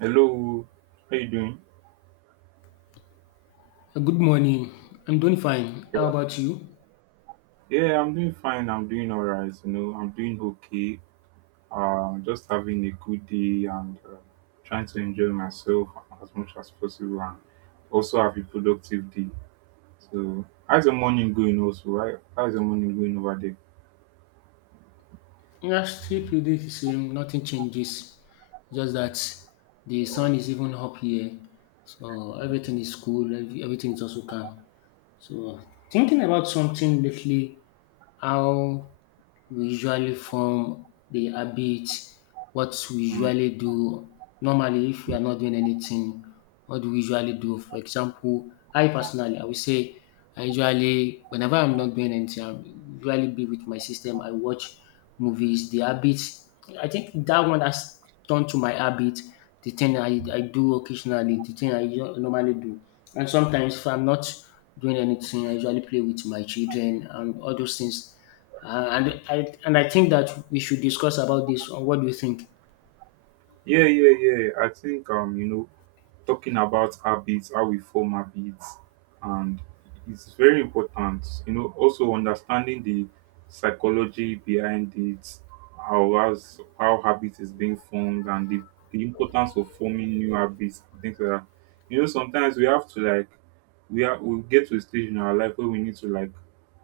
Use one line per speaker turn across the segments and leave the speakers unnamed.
Hello, how you doing?
Good morning. I'm doing fine.
Yeah.
How about you?
Yeah, I'm doing fine. I'm doing all right. You know, I'm doing okay. Just having a good day and trying to enjoy myself as much as possible and also have a productive day. So, how's the morning going also? How's the morning going over there?
Yeah, still pretty the same. Nothing changes. Just that the sun is even up here, so everything is cool. Everything is also calm. So thinking about something lately, how we usually form the habit, what we
Mm.
usually do. Normally, if we are not doing anything, what do we usually do? For example, I personally, I would say I usually, whenever I'm not doing anything, I usually be with my system. I watch movies. The habit, I think that one has turned to my habit. The thing I do occasionally, the thing normally do. And sometimes if I'm not doing anything, I usually play with my children and all those things. And I think that we should discuss about this. What do you think?
Yeah, yeah, yeah. I think talking about habits, how we form habits, and it's very important. You know, also understanding the psychology behind it, how habit is being formed, and the importance of forming new habits, things like that. You know, sometimes we have to like we get to a stage in our life where we need to like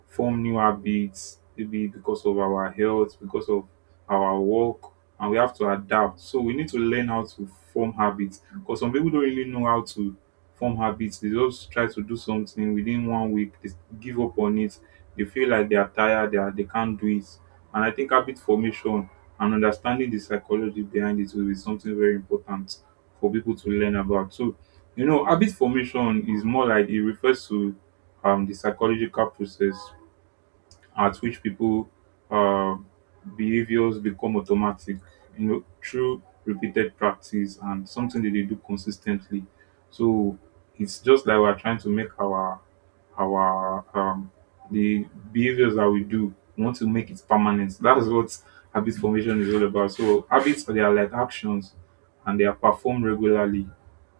form new habits, maybe because of our health, because of our work, and we have to adapt. So we need to learn how to form habits, because some people don't really know how to form habits. They just try to do something within one week, they give up on it. They feel like they are tired, they can't do it. And I think habit formation and understanding the psychology behind it will be something very important for people to learn about. So, you know, habit formation is more like it refers to the psychological process at which people, uh, behaviors become automatic, you know, through repeated practice and something that they do consistently. So it's just like we're trying to make our the behaviors that we do, we want to make it permanent. That is what habit formation is all about. So habits, they are like actions, and they are performed regularly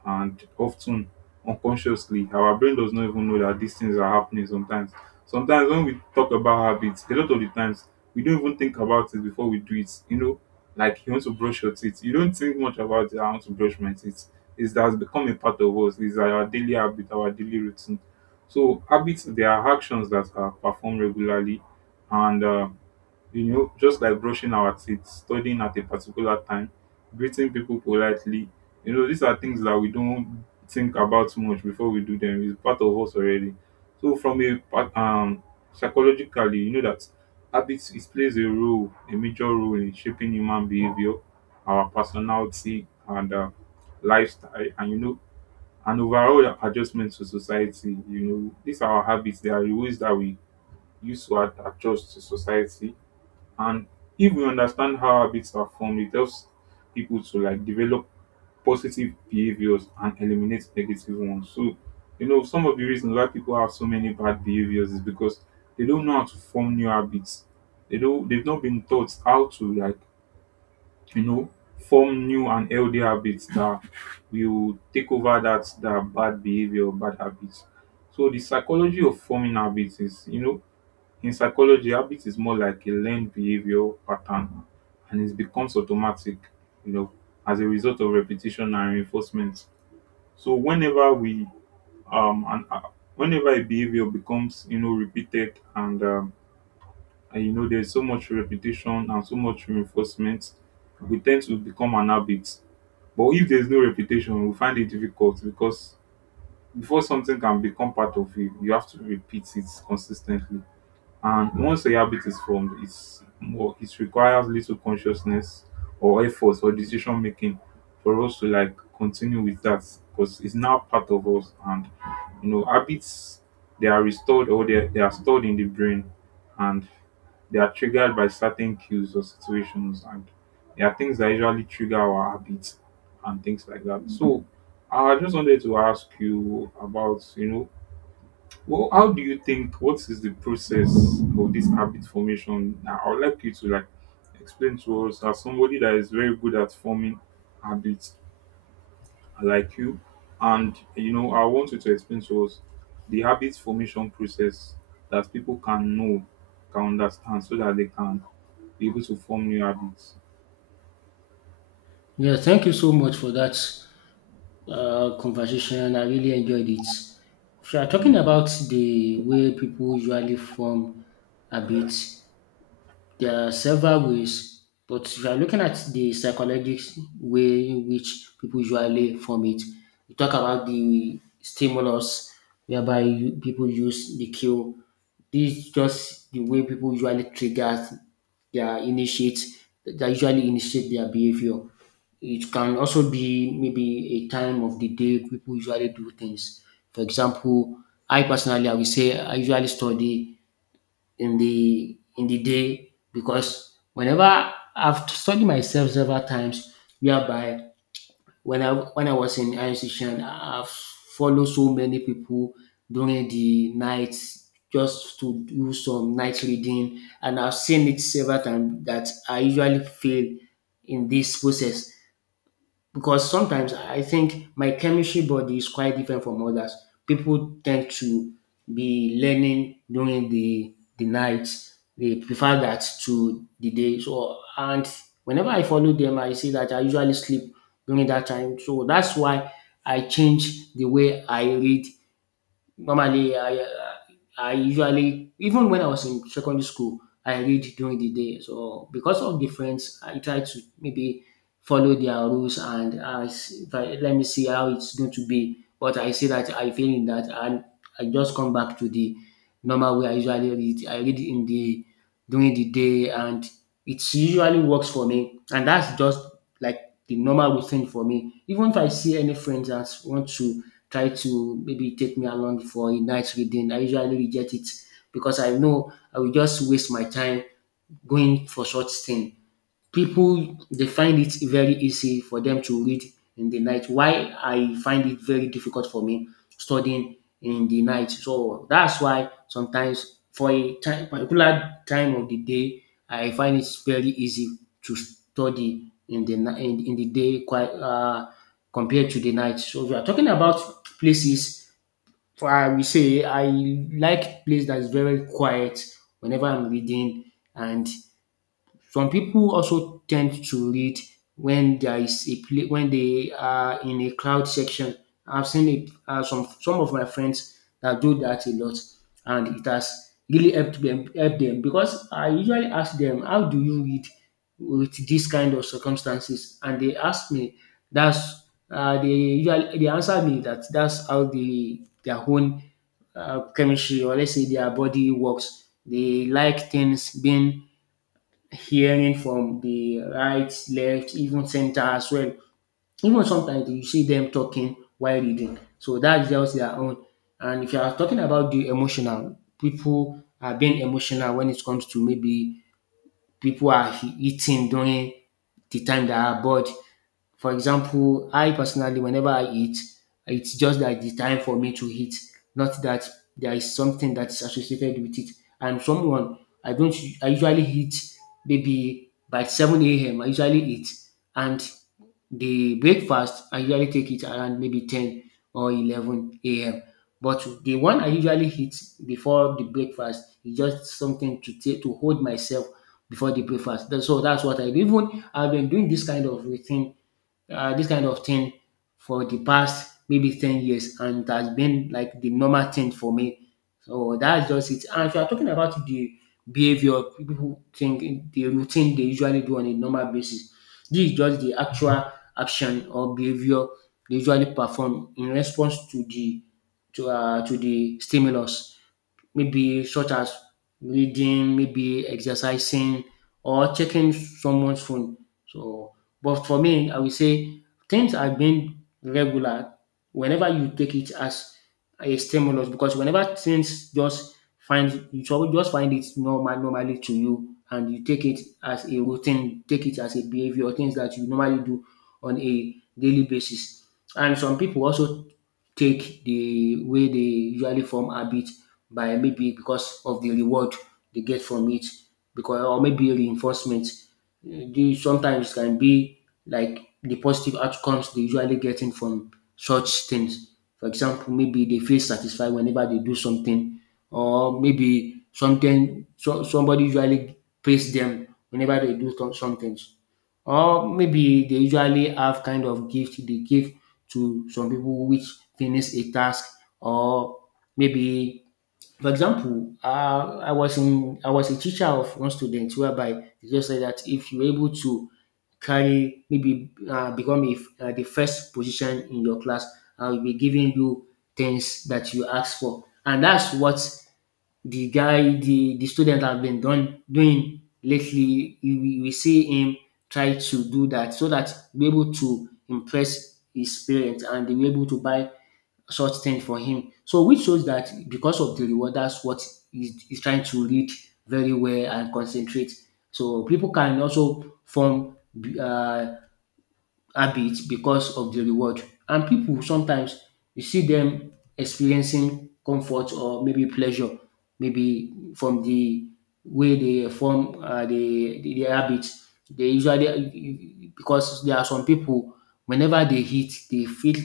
and often unconsciously. Our brain does not even know that these things are happening sometimes. When we talk about habits, a lot of the times we don't even think about it before we do it. You know, like you want to brush your teeth, you don't think much about it. I want to brush my teeth. It's that has become a part of us. It's our daily habit, our daily routine. So habits, they are actions that are performed regularly, and you know, just like brushing our teeth, studying at a particular time, greeting people politely. You know, these are things that we don't think about much before we do them. It's part of us already. So, psychologically, you know that habits, it plays a role, a major role in shaping human behavior, our personality, and lifestyle, and you know, and overall adjustment to society. You know, these are our habits. They are the ways that we use to adjust to society, and if we understand how habits are formed, it helps people to like develop positive behaviors and eliminate negative ones. So, you know, some of the reasons why people have so many bad behaviors is because they don't know how to form new habits. They don't, they've not been taught how to like, you know, form new and healthy habits that will take over that bad behavior, bad habits. So the psychology of forming habits is, you know, in psychology, habit is more like a learned behavior pattern and it becomes automatic, you know, as a result of repetition and reinforcement. So whenever we and whenever a behavior becomes, you know, repeated and you know, there's so much repetition and so much reinforcement, we tend to become an habit. But if there's no repetition, we find it difficult because before something can become part of you, you have to repeat it consistently. And once a habit is formed, it's more it requires little consciousness or effort or decision making for us to like continue with that, because it's now part of us. And you know, habits, they are restored or they are stored in the brain, and they are triggered by certain cues or situations, and there are things that usually trigger our habits and things like that. So I just wanted to ask you about, you know, well, how do you think? What is the process of this habit formation? Now, I would like you to like explain to us as somebody that is very good at forming habits like you, and you know, I want you to explain to us the habit formation process that people can know, can understand, so that they can be able to form new habits.
Yeah, thank you so much for that conversation. I really enjoyed it. If you are talking
Mm.
about the way people usually form habits, there are several ways, but if you are looking at the psychological way in which people usually form it, we talk about the stimulus whereby people use the cue. This is just the way people usually trigger their initiate, that usually initiate their behavior. It can also be maybe a time of the day people usually do things. For example, I personally, I will say I usually study in the day, because whenever I've studied myself several times whereby when I was in higher institution, I've followed so many people during the night just to do some night reading, and I've seen it several times that I usually fail in this process because sometimes I think my chemistry body is quite different from others. People tend to be learning during the night. They prefer that to the day. So, and whenever I follow them, I see that I usually sleep during that time. So that's why I change the way I read. Normally, I usually, even when I was in secondary school, I read during the day. So because of the friends, I try to maybe follow their rules, and I, s- if I- let me see how it's going to be. But I see that I fail in that, and I just come back to the normal way I usually read. I read in the during the day, and it usually works for me. And that's just like the normal routine for me. Even if I see any friends that want to try to maybe take me along for a night reading, I usually reject it because I know I will just waste my time going for such thing. People, they find it very easy for them to read in the night. Why I find it very difficult for me studying in the night. So that's why sometimes for a time, particular time of the day, I find it very easy to study in the day, quite compared to the night. So we are talking about places. For I will say I like place that is very quiet whenever I'm reading, and some people also tend to read when there is a pla when they are in a crowd section. I've seen it, some of my friends that do that a lot, and it has really helped them help them because I usually ask them, how do you read with this kind of circumstances, and they ask me, that's they usually, they answer me that's how their own chemistry, or let's say their body works. They like things being hearing from the right, left, even center as well. Even sometimes you see them talking while reading. So that's just their own. And if you are talking about the emotional, people are being emotional when it comes to maybe people are eating during the time they are bored. For example, I personally, whenever I eat, it's just that the time for me to eat, not that there is something that's associated with it. I'm someone I don't. I usually eat maybe by 7 a.m. I usually eat, and the breakfast I usually take it around maybe 10 or 11 a.m. But the one I usually eat before the breakfast is just something to take to hold myself before the breakfast. So that's what I do. Even I've been doing this kind of routine, this kind of thing for the past maybe 10 years, and it has been like the normal thing for me. So that's just it. And if you are talking about the behavior people think, the routine they usually do on a normal basis, this is just the actual action or behavior they usually perform in response to the stimulus, maybe such as reading, maybe exercising, or checking someone's phone. So, but for me, I will say things have been regular whenever you take it as a stimulus, because whenever things just find you just find it normally to you, and you take it as a routine, take it as a behavior, things that you normally do on a daily basis. And some people also take the way they usually form habit by, maybe, because of the reward they get from it, because or maybe reinforcement. These sometimes can be like the positive outcomes they usually getting from such things. For example, maybe they feel satisfied whenever they do something, or maybe somebody usually praise them whenever they do some things, or maybe they usually have kind of gift they give to some people which finish a task, or maybe, for example, I was a teacher of one student whereby he just said that if you're able to carry, maybe become the first position in your class, I will be giving you things that you ask for, and that's what the guy the student have been done doing lately. You will see him try to do that so that he be able to impress his parents, and they be able to buy such thing for him. So, which shows that because of the reward, that's what he's trying to read very well and concentrate. So people can also form uh, habit because of the reward. And people sometimes you see them experiencing comfort or maybe pleasure, maybe from the way they form their habits. They usually, because there are some people whenever they eat, they feel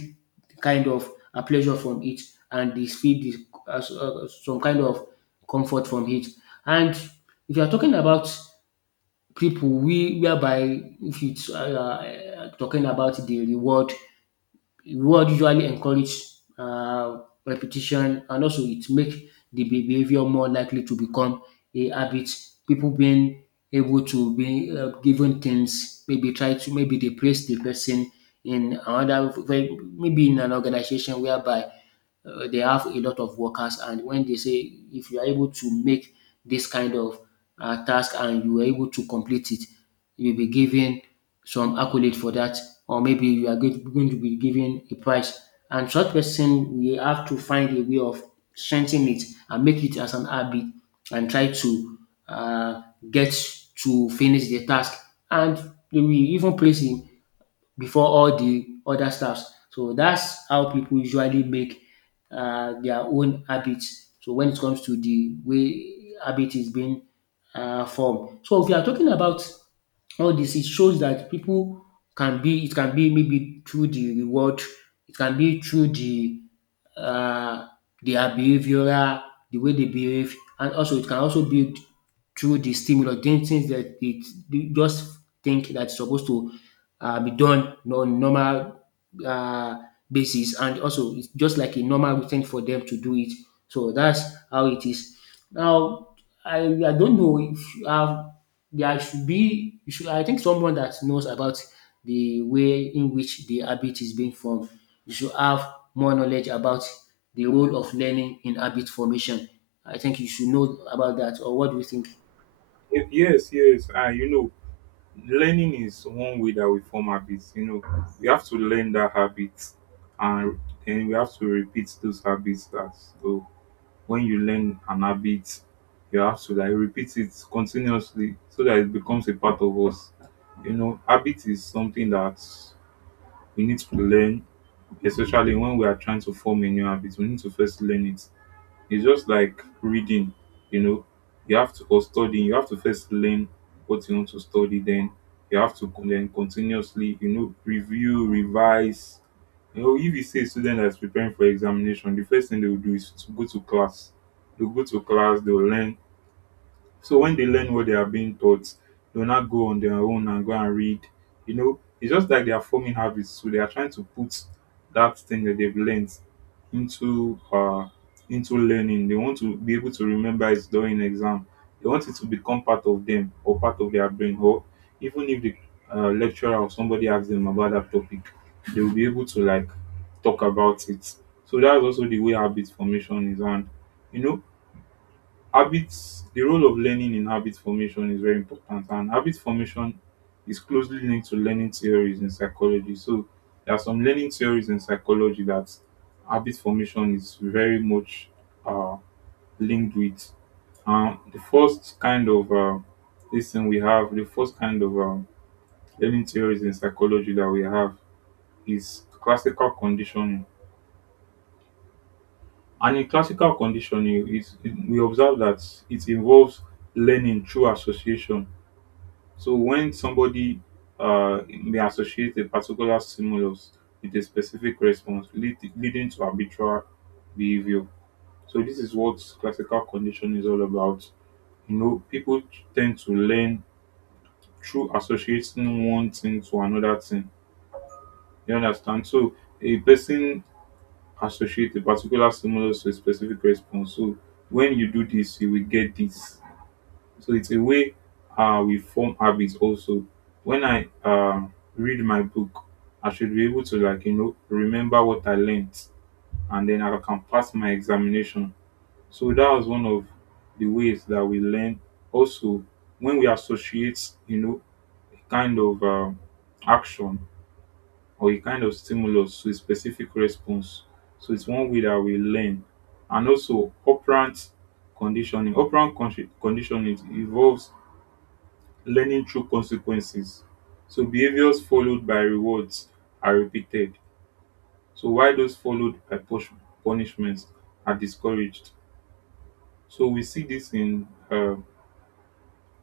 kind of a pleasure from it, and they feel some kind of comfort from it. And if you are talking about people we, whereby if it's talking about the reward, reward usually encourage uh, repetition, and also it make the behavior more likely to become a habit. People being able to be given things, maybe try to maybe they place the person in another, maybe in an organization whereby they have a lot of workers, and when they say if you are able to make this kind of task and you are able to complete it, you'll be given some accolade for that, or maybe you are going to be given a prize, and such person we have to find a way of strengthening it and make it as an habit, and try to uh, get to finish the task, and they will even place him before all the other stuffs. So that's how people usually make their own habits. So when it comes to the way habit is being form. So if you are talking about all this, it shows that people it can be maybe through the reward, it can be through uh, their behavioral, the way they behave, and also it can also be through the stimulus, doing things that it they just think that's supposed to be done on normal uh, basis, and also it's just like a normal routine for them to do it. So that's how it is. Now I don't know if um, there should be you should, I think, someone that knows about the way in which the habit is being formed. You should have more knowledge about the role of learning in habit formation. I think you should know about that. Or what do you think?
Yes, yes, I you know learning is one way that we form habits. You know, we have to learn that habit, and then we have to repeat those habits. That so when you learn an habit, you have to like repeat it continuously so that it becomes a part of us. You know, habit is something that we need to learn, especially when we are trying to form a new habit. We need to first learn it. It's just like reading, you know, you have to, or studying, you have to first learn what you want to study, then you have to then continuously, you know, review, revise. You know, if you see a student that's preparing for examination, the first thing they will do is to go to class. They'll go to class, they'll learn, so when they learn what they are being taught, they'll not go on their own and go and read. You know, it's just like they are forming habits. So they are trying to put that thing that they've learned into uh into learning. They want to be able to remember it during exam. They want it to become part of them or part of their brain. Or even if the lecturer or somebody asks them about that topic, they will be able to like talk about it. So that's also the way habit formation is. And you know, habits, the role of learning in habit formation is very important, and habit formation is closely linked to learning theories in psychology. So there are some learning theories in psychology that habit formation is very much uh, linked with. Um, the first kind of this thing we have the first kind of learning theories in psychology that we have is classical conditioning, and in classical conditioning is we observe that it involves learning through association. So when somebody may associate a particular stimulus with a specific response, leading to arbitral behavior. So this is what classical conditioning is all about. You know, people tend to learn through associating one thing to another thing. You understand? So a person associate a particular stimulus to a specific response. So when you do this, you will get this. So it's a way we form habits also. When I read my book, I should be able to like you know remember what I learned, and then I can pass my examination. So that was one of the ways that we learn. Also, when we associate, you know, a kind of action or a kind of stimulus to a specific response. So it's one way that we learn, and also operant conditioning. Conditioning involves learning through consequences. So behaviors followed by rewards are repeated. So why those followed by punishments are discouraged. So we see this in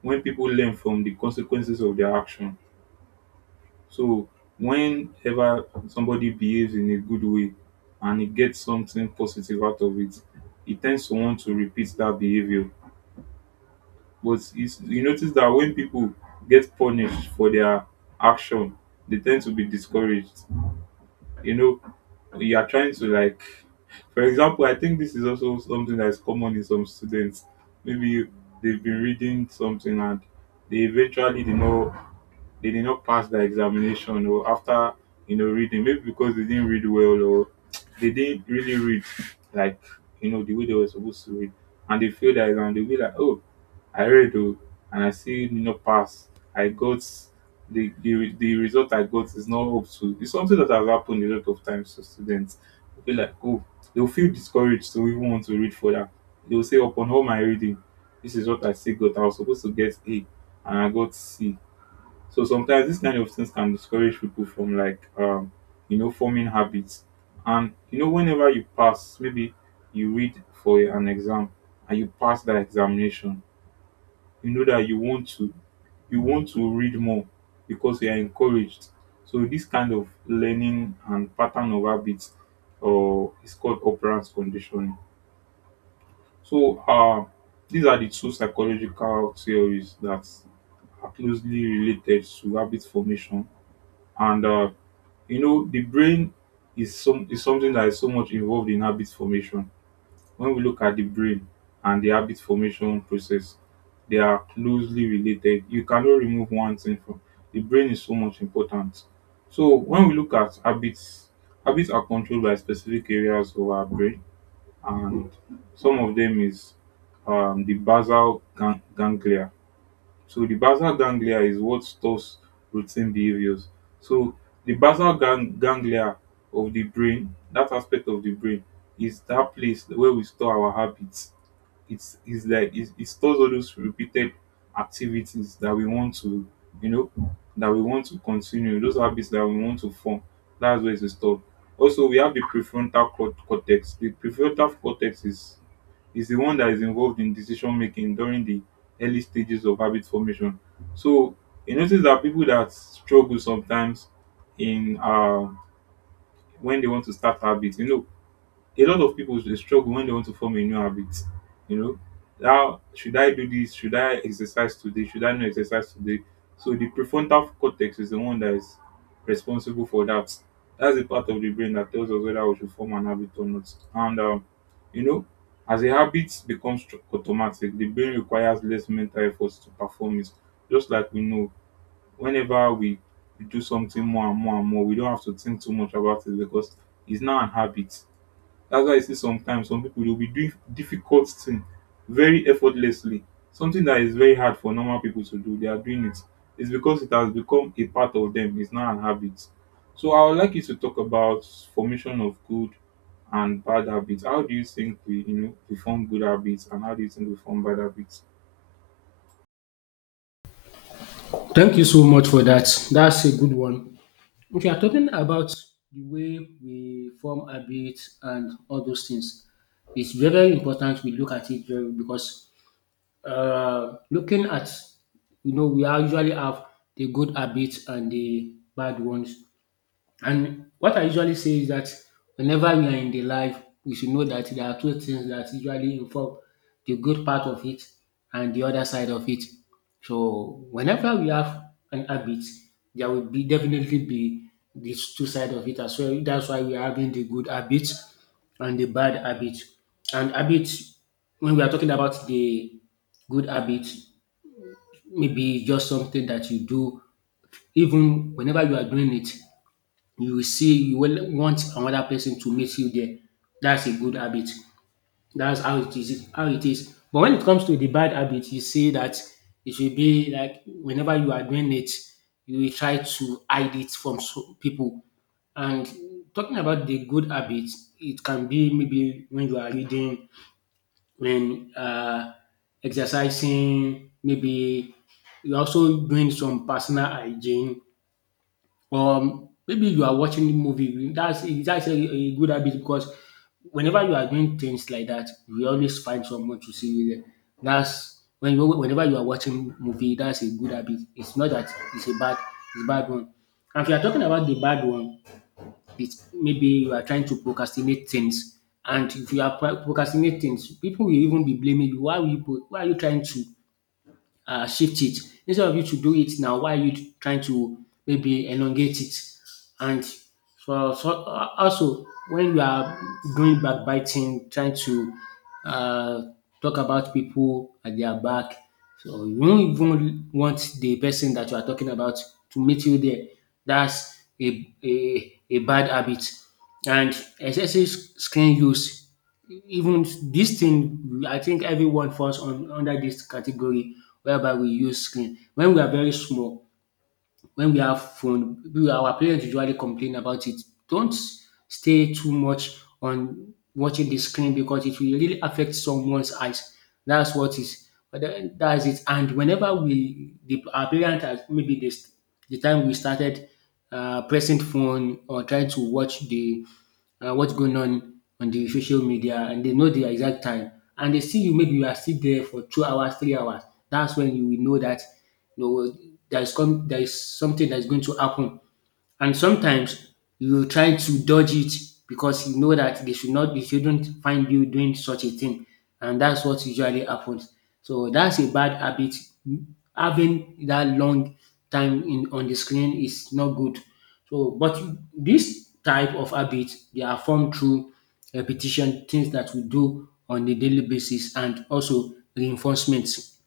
when people learn from the consequences of their action. So whenever somebody behaves in a good way and he gets something positive out of it, he tends to want to repeat that behavior. But it's, you notice that when people get punished for their action, they tend to be discouraged. You know, you are trying to like, for example, I think this is also something that is common in some students. Maybe they've been reading something and they eventually, you know, they did not pass the examination, or after, you know, reading, maybe because they didn't read well, or they didn't really read like, you know, the way they were supposed to read, and they failed that exam, and they'll be like, oh, I read oh, and I still did not pass. I got the, the result I got is not up to it's something that has happened a lot of times to students. They'll be like, oh, they'll feel discouraged to even want to read further. They'll say upon all my reading, this is what I still got. I was supposed to get a, and I got c. So sometimes these kind of things can discourage people from like, you know, forming habits. And you know, whenever you pass, maybe you read for an exam and you pass that examination, you know that you want to read more because you are encouraged. So this kind of learning and pattern of habits or it's called operance conditioning. So these are the 2 psychological theories that are closely related to habit formation and the brain is something that is so much involved in habit formation. When we look at the brain and the habit formation process, they are closely related. You cannot remove one thing from the brain is so much important. So when we look at habits, habits are controlled by specific areas of our brain, and some of them is the ganglia. So the basal ganglia is what stores routine behaviors. So the ganglia of the brain, that aspect of the brain, is that place where we store our habits. It stores all those repeated activities that we want to, you know, that we want to continue, those habits that we want to form. That's where it's stored. Also, we have the prefrontal cort- cortex. The prefrontal cortex is the one that is involved in decision making during the early stages of habit formation. So you notice that people that struggle sometimes in when they want to start habits, you know, a lot of people they struggle when they want to form a new habit. You know, how should I do this? Should I exercise today? Should I not exercise today? So the prefrontal cortex is the one that is responsible for that. That's the part of the brain that tells us whether we should form an habit or not. And you know, as a habit becomes automatic, the brain requires less mental efforts to perform it. Just like we know, whenever we do something more and more and more, we don't have to think too much about it because it's now an habit. That's why I see sometimes some people will be doing difficult thing very effortlessly. Something that is very hard for normal people to do, they are doing it. It's because it has become a part of them. It's now an habit. So I would like you to talk about formation of good and bad habits. How do you think we you know we form good habits and how do you think we form bad habits?
Thank you so much for that. That's a good one. If you are talking about the way we form habits and all those things, it's very, very important we look at it very because looking at we usually have the good habits and the bad ones, and what I usually say is that whenever we are in the life, we should know that there are two things that usually involve the good part of it and the other side of it. So whenever we have an habit, there will be definitely be these two sides of it as well. That's why we are having the good habits and the bad habit. And habits, when we are talking about the good habit, maybe it's just something that you do even whenever you are doing it. You will see you will want another person to meet you there. That's a good habit. That's how it is how it is. But when it comes to the bad habit, you see that it should be like whenever you are doing it, you will try to hide it from people. And talking about the good habits, it can be maybe when you are reading, when exercising, maybe you're also doing some personal hygiene, maybe you are watching the movie. That's a good habit, because whenever you are doing things like that you will always find someone to see you there. That's when you whenever you are watching movie, that's a good habit. It's not that it's a bad, it's a bad one. And if you are talking about the bad one, it's maybe you are trying to procrastinate things, and if you are procrastinate things, people will even be blaming you. Why are you why are you trying to shift it? Instead of you to do it now, why are you trying to maybe elongate it? And for so, also when you are doing backbiting, trying to uh, talk about people at their back, so you don't even want the person that you are talking about to meet you there. That's a bad habit. And excessive screen use, even this thing, I think everyone falls on under this category whereby we use screen. When we are very small, when we have phone, our parents usually complain about it. Don't stay too much on watching the screen, because it will really affect someone's eyes. That's what is. But then that's it. And whenever we, the, our parents, are- maybe this, the time we started pressing phone or trying to watch the what's going on the social media, and they know the exact time, and they see you maybe you are still there for 2 hours 3 hours, that's when you will know that, you know, there is come there is something that is going to happen. And sometimes you will try to dodge it, because you know that they should not they shouldn't find you doing such a thing. And that's what usually happens. So that's a bad habit. Having that long time in on the screen is not good. So but this type of habit they are formed through repetition, things that we do on a daily basis, and also reinforcements.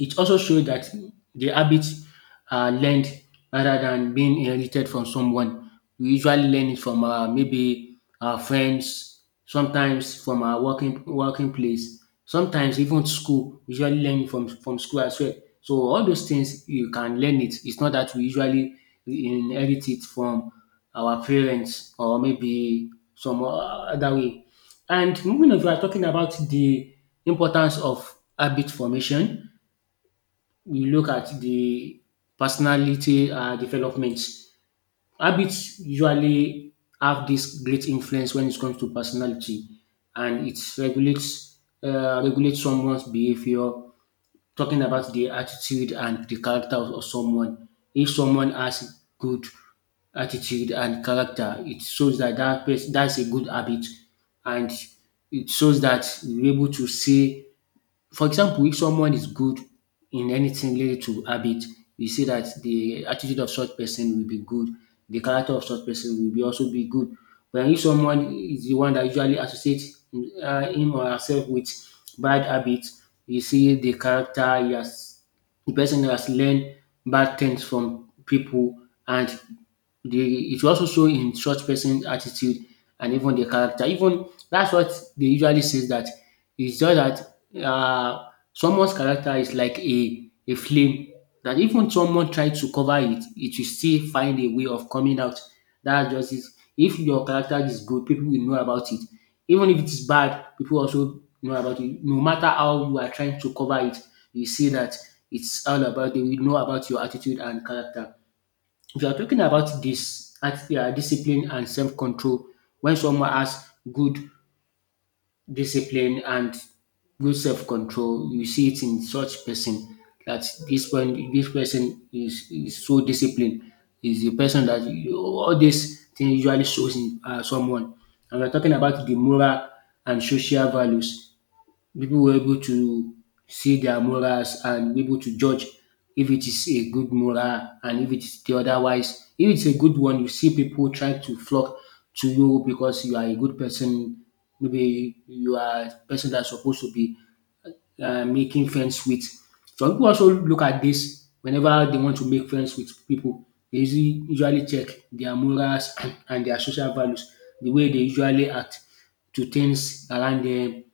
It also shows that the habits are learned rather than being inherited from someone. We usually learn it from our maybe our friends, sometimes from our working place, sometimes even school. We usually learn from school as well. So all those things you can learn it. It's not that we usually inherit it from our parents or maybe some other way. And moving on, we are talking about the importance of habit formation. We look at the personality development. Habits usually have this great influence when it comes to personality, and it regulates, regulates someone's behavior. Talking about the attitude and the character of someone. If someone has good attitude and character, it shows that that person, that's a good habit, and it shows that you're able to see. For example, if someone is good in anything related to habit, you see that the attitude of such person will be good, the character of such person will be also be good. But if someone is the one that usually associates him or herself with bad habits, you see the character he has, the person has learned bad things from people, and the it will also show in such person's attitude and even the character. Even that's what they usually says, that it's just that uh, someone's character is like a flame that even someone try to cover it, it will still find a way of coming out. That's just it. If your character is good, people will know about it. Even if it is bad, people also know about it. No matter how you are trying to cover it, you see that it's all about they will know about your attitude and character. If you are talking about this at discipline and self control, when someone has good discipline and good self-control, you see it in such person that this one this person is so disciplined, is the person that all these things usually shows in someone. And we're talking about the moral and social values. People were able to see their morals and be able to judge if it is a good moral and if it is the otherwise. If it's a good one, you see people try to flock to you because you are a good person. Maybe you are a person that's supposed to be making friends with. Some people also look at this whenever they want to make friends with people. They usually check their morals and their social values, the way they usually act to things around them,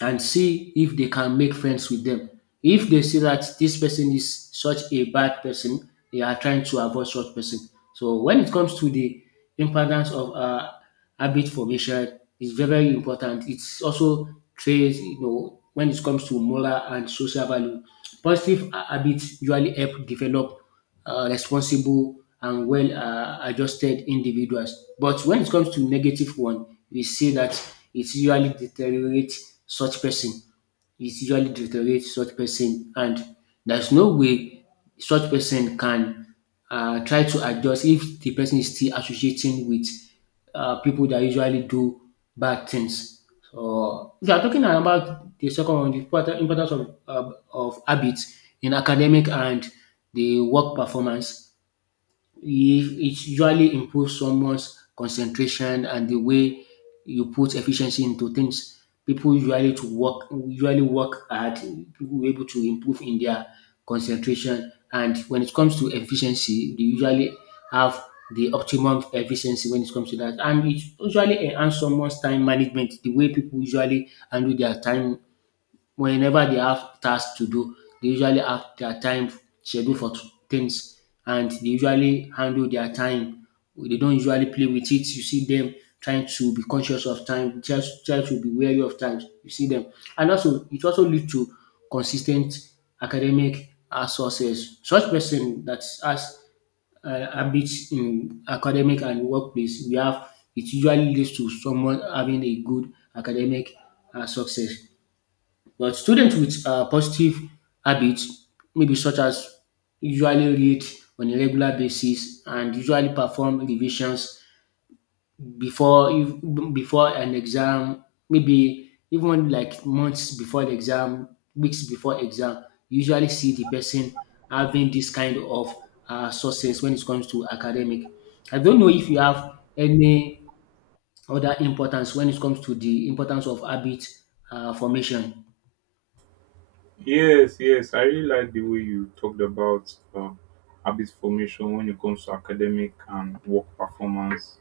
and see if they can make friends with them. If they see that this person is such a bad person, they are trying to avoid such person. So when it comes to the importance of habit formation, it's very very important. It's also trace, you know, when it comes to moral and social value. Positive habits usually help develop responsible and well adjusted individuals. But when it comes to negative one, we see that it usually deteriorates such person. It usually deteriorates such person, and there's no way such person can try to adjust if the person is still associating with people that usually do bad things. So we are talking about the second one, the important importance of habits in academic and the work performance. It it usually improves someone's concentration and the way you put efficiency into things. People usually to work usually work hard, people were able to improve in their concentration, and when it comes to efficiency they usually have the optimum efficiency when it comes to that. And it usually enhance someone's time management, the way people usually handle their time. Whenever they have tasks to do, they usually have their time scheduled for things, and they usually handle their time. They don't usually play with it. You see them trying to be conscious of time, just try to be wary of time. You see them. And also it also leads to consistent academic success. Such person that has habits in academic and workplace we have, it usually leads to someone having a good academic success. But students with positive habits, maybe such as usually read on a regular basis and usually perform revisions before before an exam, maybe even like months before the exam, weeks before exam, you usually see the person having this kind of success when it comes to academic. I don't know if you have any other importance when it comes to the importance of habit formation.
Yes, yes. I really like the way you talked about habit formation when it comes to academic and work performance,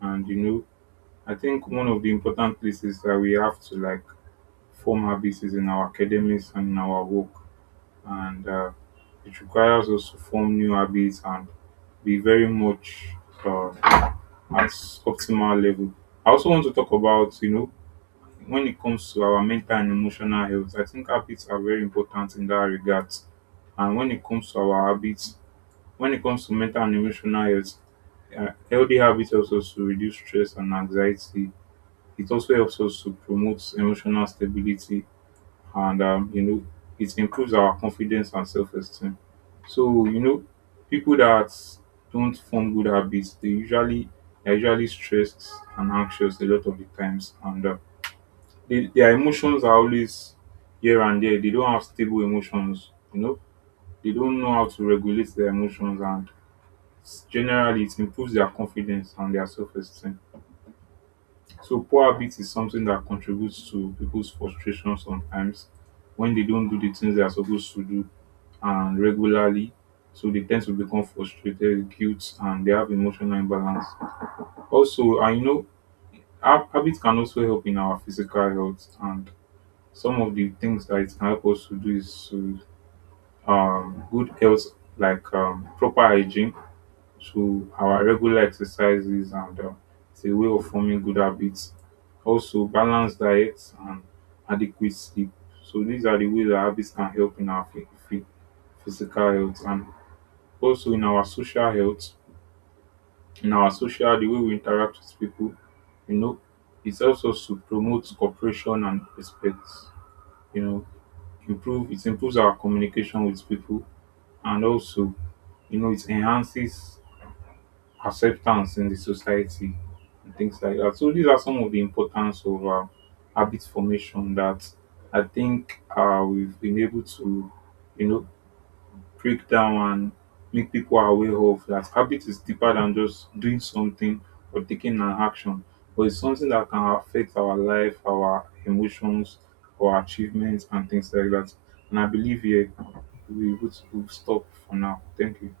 and you know I think one of the important places that we have to like form habits is in our academics and in our work, and it requires us to form new habits and be very much uh, at optimal level. I also want to talk about, you know, when it comes to our mental and emotional health. I think habits are very important in that regard, and when it comes to our habits, when it comes to mental and emotional health, healthy habits helps us to reduce stress and anxiety. It also helps us to promote emotional stability, and you know it improves our confidence and self-esteem. So you know people that don't form good habits they're usually stressed and anxious a lot of the times, and their emotions are always here and there. They don't have stable emotions. You know they don't know how to regulate their emotions, and generally it improves their confidence and their self-esteem. So poor habit is something that contributes to people's frustration sometimes when they don't do the things they are supposed to do and regularly. So they tend to become frustrated, guilt, and they have emotional imbalance. Also, I know habit can also help in our physical health, and some of the things that it can help us to do is to good health, like proper hygiene, so our regular exercises, and it's a way of forming good habits. Also, balanced diet and adequate sleep. So these are the ways that habits can help in our physical health and also in our social health. In our social, the way we interact with people, you know, it's also to promote cooperation and respect. You know, improve it improves our communication with people, and also, you know, it enhances acceptance in the society and things like that. So these are some of the importance of habit formation that I think we've been able to, you know, break down and make people aware of, that habit is deeper than just doing something or taking an action, but it's something that can affect our life, our emotions, our achievements, and things like that. And I believe here we'll be able to stop for now. Thank you.